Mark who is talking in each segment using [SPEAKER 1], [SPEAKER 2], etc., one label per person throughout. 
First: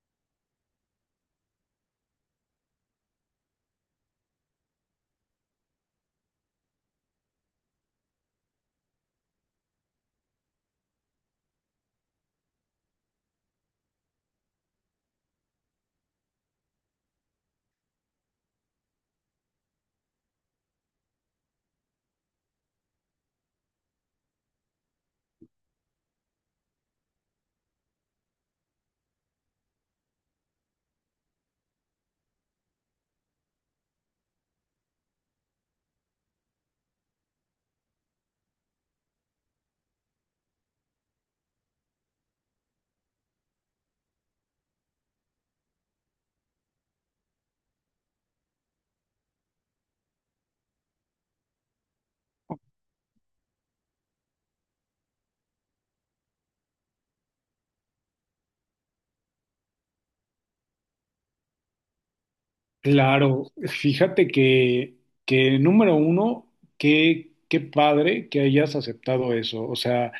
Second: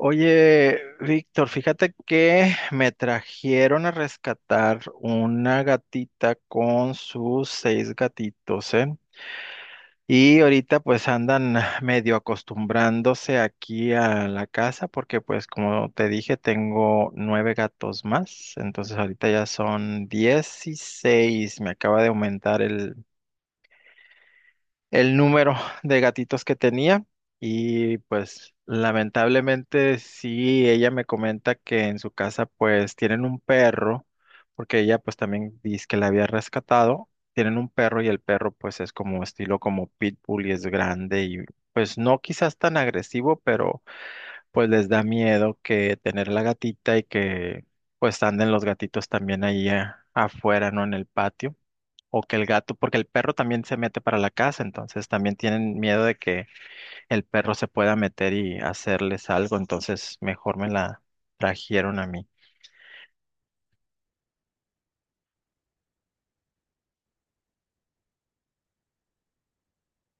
[SPEAKER 1] Oye, Víctor, fíjate que me trajeron a rescatar una gatita con sus 6 gatitos, ¿eh? Y ahorita pues andan medio acostumbrándose aquí a la casa porque pues como te dije tengo 9 gatos más, entonces ahorita ya son 16, me acaba de aumentar el número de gatitos que tenía. Y pues lamentablemente sí, ella me comenta que en su casa pues tienen un perro, porque ella pues también dice que la había rescatado, tienen un perro y el perro pues es como estilo como pitbull y es grande, y pues no quizás tan agresivo, pero pues les da miedo que tener la gatita y que pues anden los gatitos también ahí afuera, ¿no? En el patio, o que el gato, porque el perro también se mete para la casa, entonces también tienen miedo de que el perro se pueda meter y hacerles algo, entonces mejor me la trajeron a mí.
[SPEAKER 2] Claro, fíjate que número uno, qué padre que hayas aceptado eso. O sea,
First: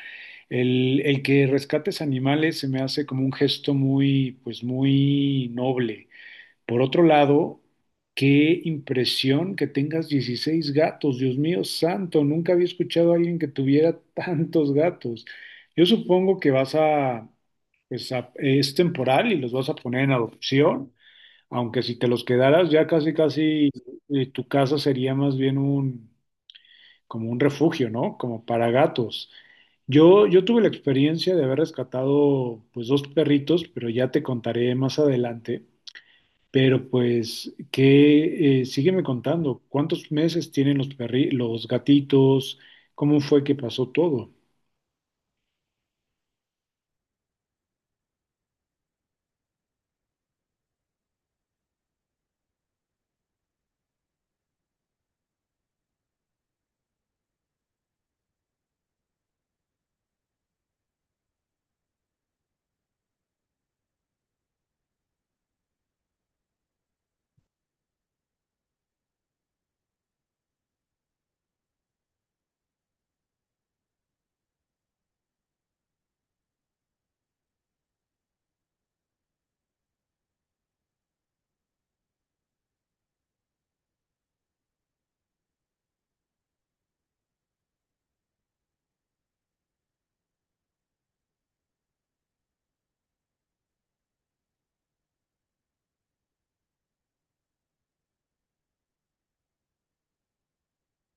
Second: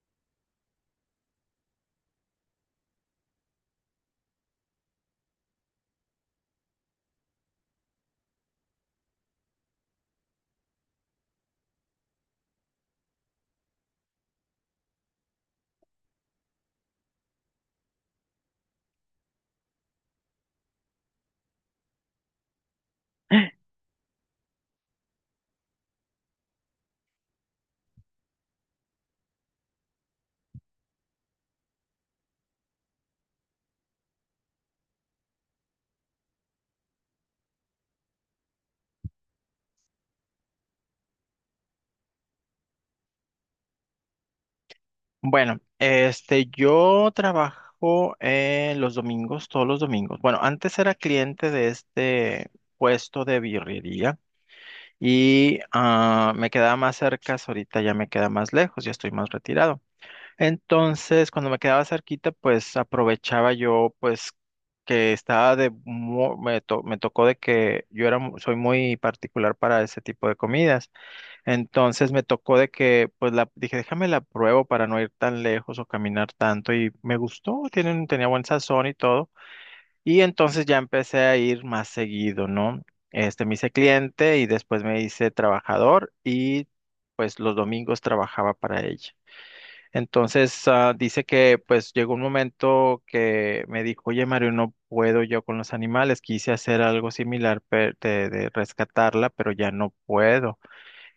[SPEAKER 2] el que rescates animales se me hace como un gesto pues muy noble. Por otro lado, qué impresión que tengas 16 gatos. Dios mío santo, nunca había escuchado a alguien que tuviera tantos gatos. Yo supongo que vas a, pues a- es temporal y los vas a poner en adopción. Aunque si te los quedaras ya casi casi tu casa sería más bien un como un refugio, ¿no? Como para gatos. Yo tuve la experiencia de haber rescatado pues dos perritos, pero ya te contaré más adelante. Pero pues que sígueme contando, ¿cuántos meses tienen los gatitos? ¿Cómo fue que pasó todo?
[SPEAKER 1] Bueno, este, yo trabajo los domingos, todos los domingos. Bueno, antes era cliente de este puesto de birrería y me quedaba más cerca, ahorita ya me queda más lejos, ya estoy más retirado. Entonces, cuando me quedaba cerquita, pues aprovechaba yo, pues que estaba de, me tocó de que yo era, soy muy particular para ese tipo de comidas. Entonces me tocó de que, pues la, dije, déjame la pruebo para no ir tan lejos o caminar tanto y me gustó, tienen, tenía buen sazón y todo. Y entonces ya empecé a ir más seguido, ¿no? Este, me hice cliente y después me hice trabajador, y pues los domingos trabajaba para ella. Entonces, dice que pues llegó un momento que me dijo, oye Mario, no puedo yo con los animales, quise hacer algo similar de, rescatarla, pero ya no puedo.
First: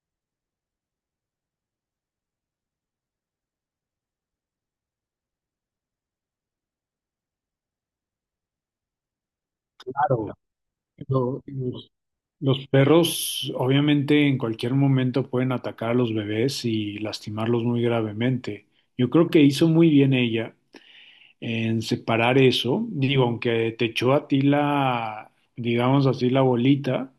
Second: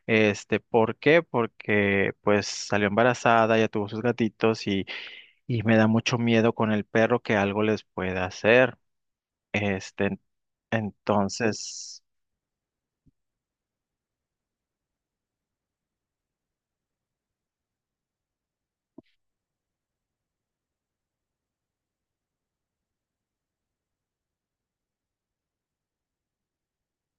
[SPEAKER 1] Este, ¿por qué? Porque pues salió embarazada, ya tuvo sus gatitos y me da mucho miedo con el perro que algo les pueda hacer. Este,
[SPEAKER 2] Claro, lo- los,
[SPEAKER 1] entonces...
[SPEAKER 2] los perros, obviamente, en cualquier momento pueden atacar a los bebés y lastimarlos muy gravemente. Yo creo que hizo muy bien ella en separar eso. Digo, aunque te echó a ti la, digamos así, la bolita,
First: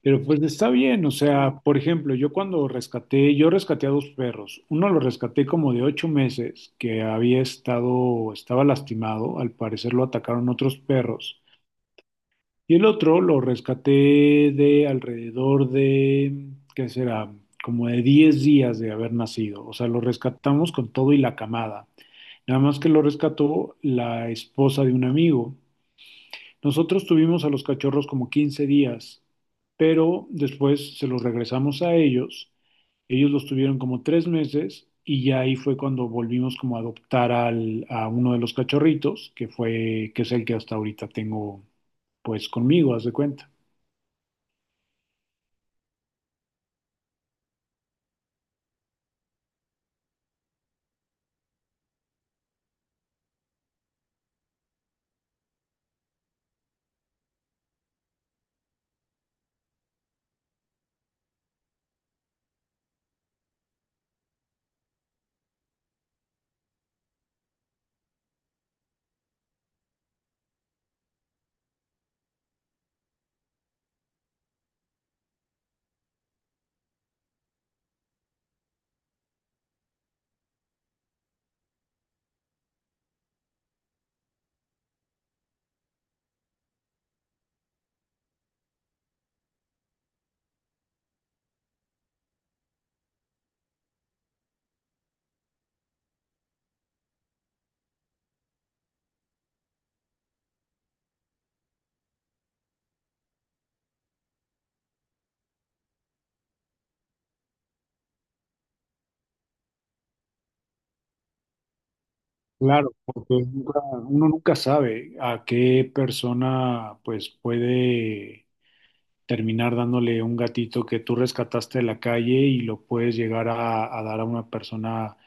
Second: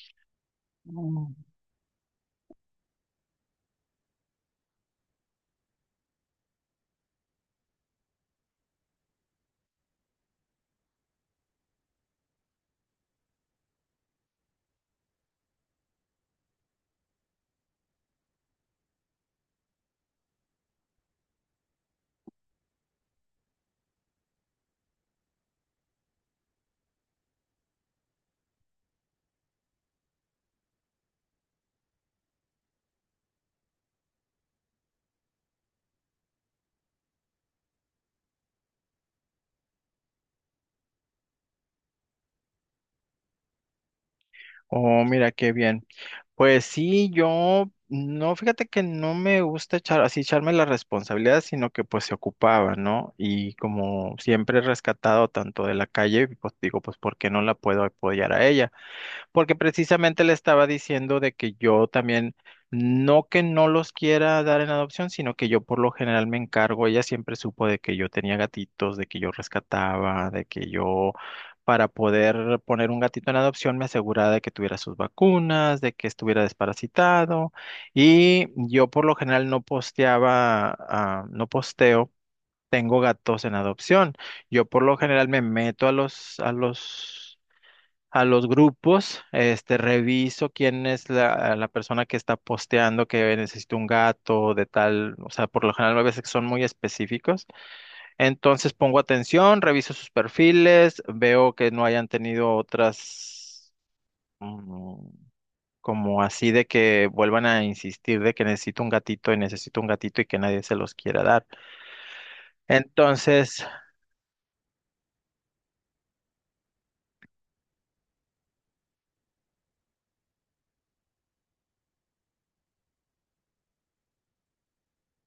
[SPEAKER 2] pero pues está bien. O sea, por ejemplo, yo rescaté a dos perros. Uno lo rescaté como de 8 meses, que estaba lastimado. Al parecer lo atacaron otros perros. Y el otro lo rescaté de alrededor de, ¿qué será? Como de 10 días de haber nacido. O sea, lo rescatamos con todo y la camada. Nada más que lo rescató la esposa de un amigo. Nosotros tuvimos a los cachorros como 15 días, pero después se los regresamos a ellos. Ellos los tuvieron como 3 meses y ya ahí fue cuando volvimos como a a uno de los cachorritos, que es el que hasta ahorita tengo pues conmigo, haz de cuenta.
[SPEAKER 1] Oh, mira qué bien. Pues sí, yo no, fíjate que no me gusta echar así echarme la responsabilidad, sino que pues se ocupaba, ¿no? Y como siempre he rescatado tanto de la calle, pues digo, pues ¿por qué no la puedo apoyar a ella? Porque precisamente le estaba diciendo de que yo también, no que no los quiera dar en adopción, sino que yo por lo general me encargo. Ella siempre supo de que yo tenía gatitos, de que yo rescataba, de que yo para poder poner un gatito en adopción me aseguraba de que tuviera sus vacunas, de que estuviera desparasitado. Y yo por lo general no posteaba, no posteo, tengo gatos en adopción. Yo por lo general me meto a los, a los grupos, este, reviso quién es la, la persona que está posteando que necesito un gato de tal, o sea, por lo general a veces son muy específicos. Entonces pongo atención, reviso sus perfiles, veo que no hayan tenido otras, mm, como así de que vuelvan a insistir de que necesito un gatito y necesito un gatito y que nadie se los quiera dar.
[SPEAKER 2] Claro, porque
[SPEAKER 1] Entonces,
[SPEAKER 2] uno nunca sabe a qué persona pues puede terminar dándole un gatito que tú rescataste de la calle y lo puedes llegar a dar a una persona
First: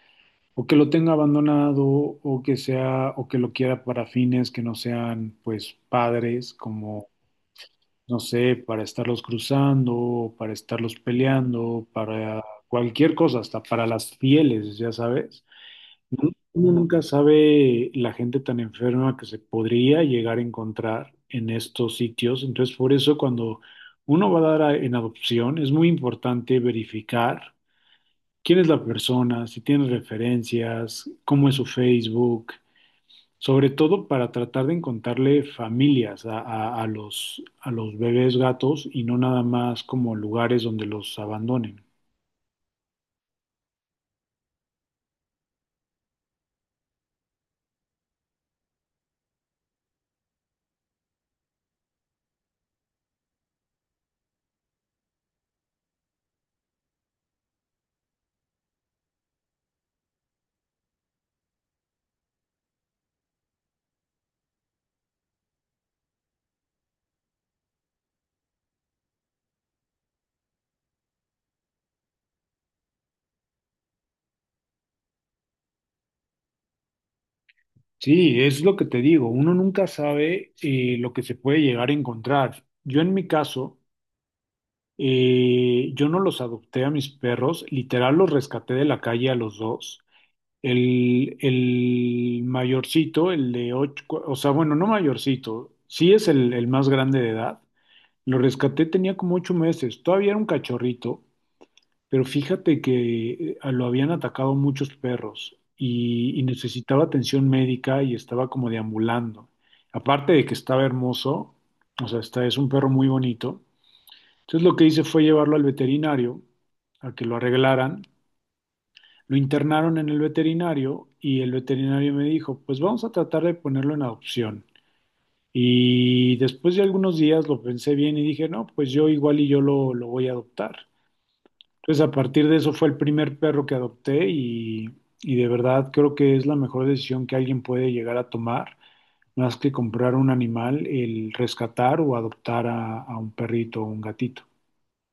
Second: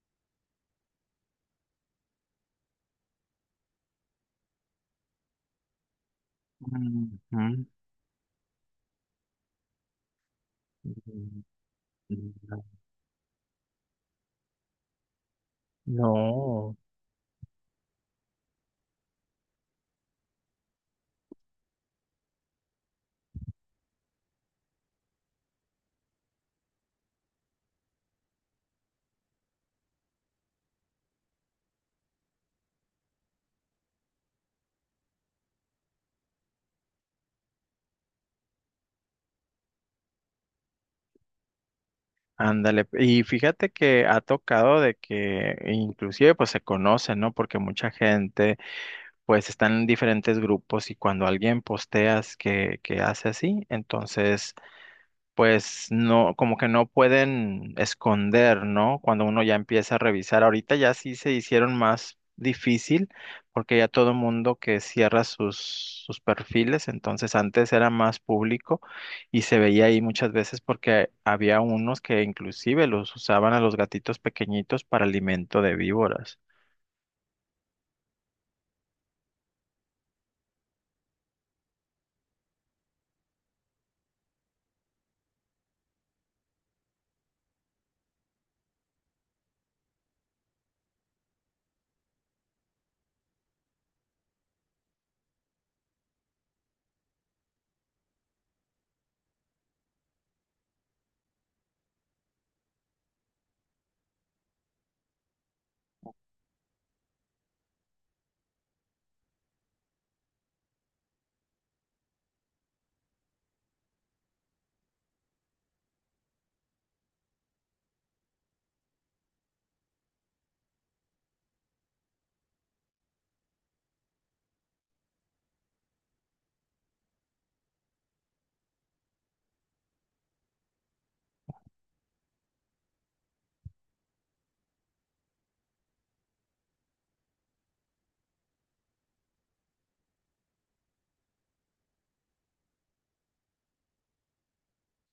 [SPEAKER 2] o que lo tenga abandonado o que sea o que lo quiera para fines que no sean pues padres como
[SPEAKER 1] mm, mm,
[SPEAKER 2] no sé, para estarlos cruzando, para estarlos
[SPEAKER 1] mm,
[SPEAKER 2] peleando, para
[SPEAKER 1] mm,
[SPEAKER 2] cualquier cosa, hasta para las fieles, ya sabes. Uno
[SPEAKER 1] no.
[SPEAKER 2] nunca sabe la gente tan enferma que se podría llegar a encontrar en estos sitios. Entonces, por eso cuando uno va a en adopción, es muy importante verificar quién es la persona, si tiene referencias, cómo es su Facebook, sobre todo para tratar de encontrarle familias a a los bebés gatos y no nada más como lugares donde los abandonen.
[SPEAKER 1] Ándale, y fíjate que ha tocado de que inclusive pues se conocen, ¿no? Porque mucha gente pues está en diferentes grupos y cuando alguien posteas que hace así, entonces pues no, como que no pueden esconder, ¿no? Cuando uno ya empieza a revisar, ahorita ya sí se hicieron más difícil porque ya todo mundo que cierra sus, sus perfiles, entonces antes era más público y se veía ahí muchas veces porque había unos que inclusive los usaban a los gatitos pequeñitos para alimento de víboras.
[SPEAKER 2] Sí, es lo que te digo, uno nunca sabe lo que se puede llegar a encontrar. Yo en mi caso, yo no los adopté a mis perros, literal los rescaté de la calle a los dos. El mayorcito, el de ocho, cu- o sea, bueno, no mayorcito, sí es el más grande de edad. Lo rescaté, tenía como 8 meses, todavía era un cachorrito. Pero fíjate que lo habían atacado muchos perros y necesitaba atención médica y estaba como deambulando. Aparte de que estaba hermoso, o sea, es un perro muy bonito. Entonces lo que hice fue llevarlo al veterinario a que lo arreglaran. Lo internaron en el veterinario y el veterinario me dijo, pues vamos a tratar de ponerlo en adopción. Y después de algunos días lo pensé bien y dije, no, pues yo igual y lo voy a adoptar. Entonces, a partir de eso fue el primer perro que adopté y de verdad creo que es la mejor decisión que alguien puede llegar a tomar, más que comprar un animal, el rescatar o adoptar a un perrito o un gatito.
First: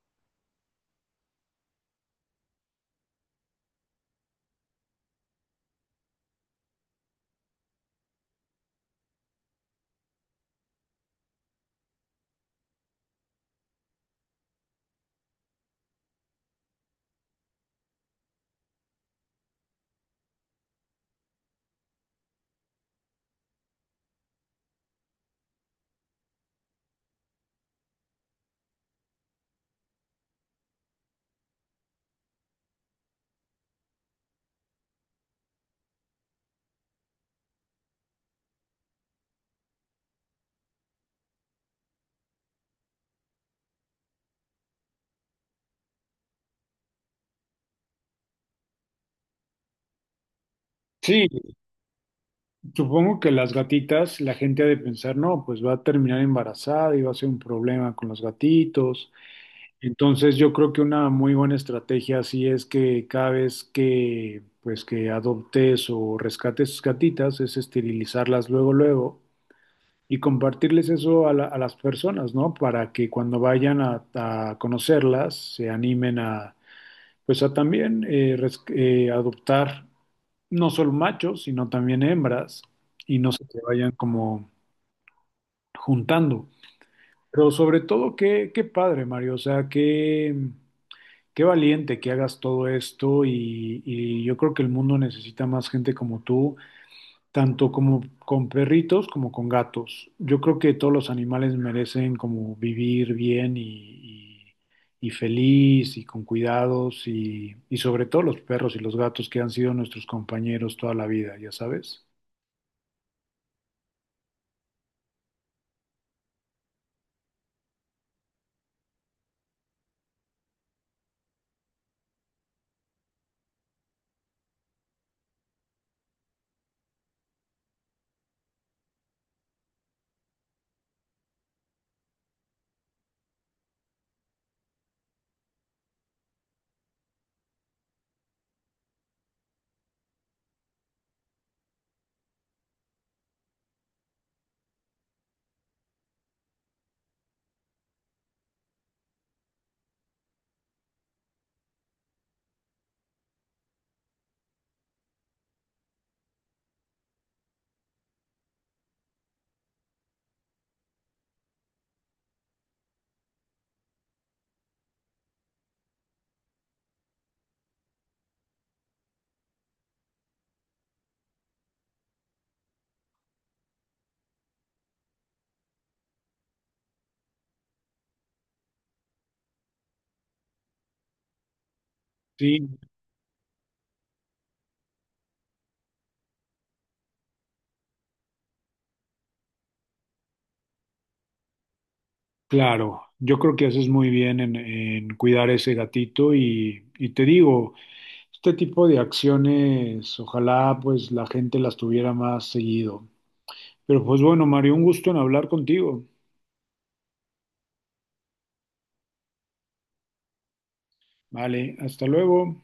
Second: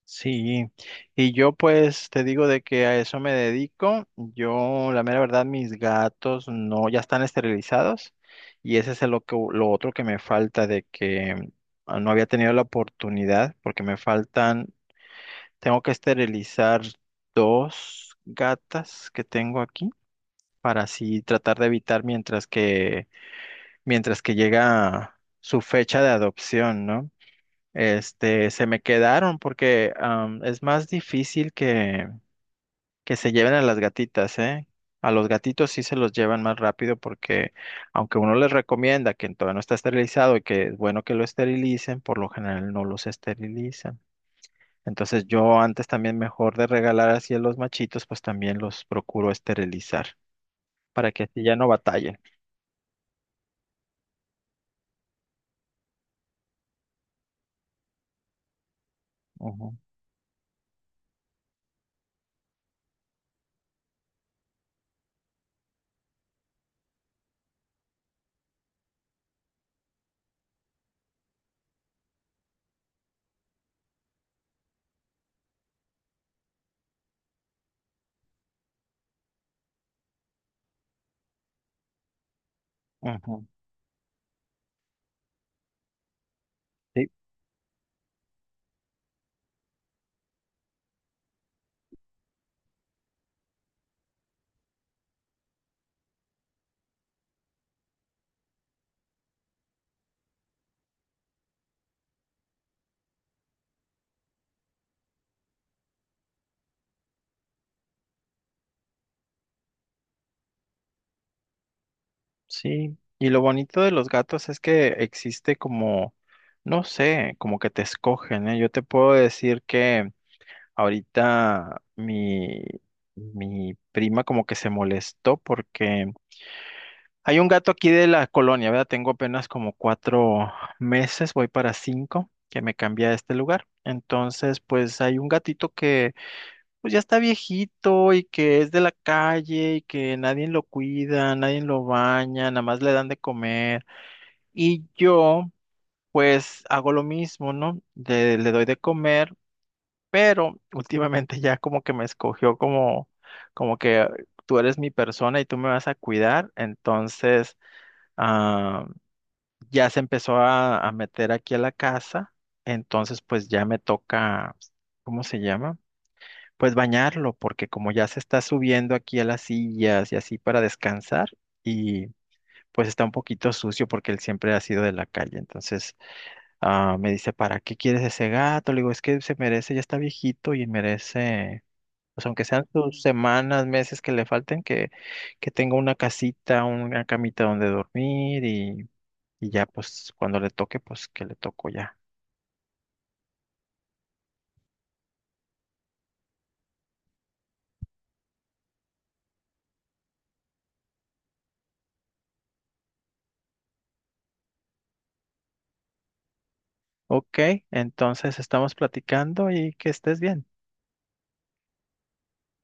[SPEAKER 1] Sí, y yo pues te digo de que a eso me dedico. Yo, la mera verdad, mis gatos no, ya están esterilizados, y ese es el lo que, lo otro que me falta de que no había tenido la oportunidad porque me faltan, tengo que esterilizar 2 gatas que tengo aquí para así tratar de evitar mientras que llega su fecha de adopción, ¿no? Este, se me quedaron porque es más difícil que se lleven a las gatitas, ¿eh? A los gatitos sí se los llevan más rápido porque aunque uno les recomienda que todavía no está esterilizado y que es bueno que lo esterilicen, por lo general no los esterilizan. Entonces yo antes también mejor de regalar así a los machitos, pues también los procuro esterilizar para que así
[SPEAKER 2] Sí,
[SPEAKER 1] ya no batallen.
[SPEAKER 2] supongo que las gatitas, la gente ha de pensar, no, pues va a terminar embarazada y va a ser un problema con los gatitos.
[SPEAKER 1] Ujú,
[SPEAKER 2] Entonces, yo creo que una muy buena estrategia así es que cada vez que adoptes o rescates gatitas es esterilizarlas luego luego y compartirles eso a las personas, ¿no? Para que cuando vayan a conocerlas se animen a, pues a también adoptar no solo machos, sino también hembras y no
[SPEAKER 1] ujú.
[SPEAKER 2] se te vayan como juntando.
[SPEAKER 1] Sí,
[SPEAKER 2] Pero sobre todo, qué padre, Mario, o sea, qué valiente que hagas todo esto y yo creo que el mundo necesita más gente como tú tanto como con perritos como con gatos. Yo creo que todos los animales merecen como vivir bien y feliz y con cuidados y sobre todo los perros y los gatos que han sido nuestros compañeros toda la vida, ya sabes.
[SPEAKER 1] sí, y lo bonito de los gatos es que existe como, no sé, como que te escogen, ¿eh? Yo te puedo decir que ahorita mi, mi prima como que se molestó porque hay un gato aquí de la colonia, ¿verdad? Tengo apenas como 4 meses, voy para 5, que me cambié a este lugar. Entonces, pues hay un gatito que pues ya está viejito y que es de la calle y que nadie lo cuida, nadie lo baña, nada más le dan de comer. Y yo, pues, hago lo mismo, ¿no? Le doy de comer, pero últimamente ya como que me escogió como, como que tú eres mi persona y tú me vas a cuidar. Entonces, ah, ya se empezó a meter aquí a la casa. Entonces, pues ya me toca, ¿cómo se llama? Pues bañarlo, porque como ya se está subiendo aquí a las sillas y así para descansar, y pues está un poquito sucio porque él siempre ha sido de la calle. Entonces, ah, me dice, ¿para qué quieres ese gato? Le digo, es que se merece, ya está viejito y merece, pues aunque sean
[SPEAKER 2] Sí,
[SPEAKER 1] sus semanas, meses que le falten, que tenga una casita, una camita donde dormir, y ya, pues cuando le toque, pues que le toco ya.
[SPEAKER 2] claro. Yo creo que haces muy bien en cuidar ese gatito y te digo, este tipo de acciones, ojalá pues la gente las tuviera más seguido. Pero pues bueno, Mario, un gusto en hablar contigo.
[SPEAKER 1] Ok, entonces estamos platicando y que estés bien.
[SPEAKER 2] Vale, hasta luego.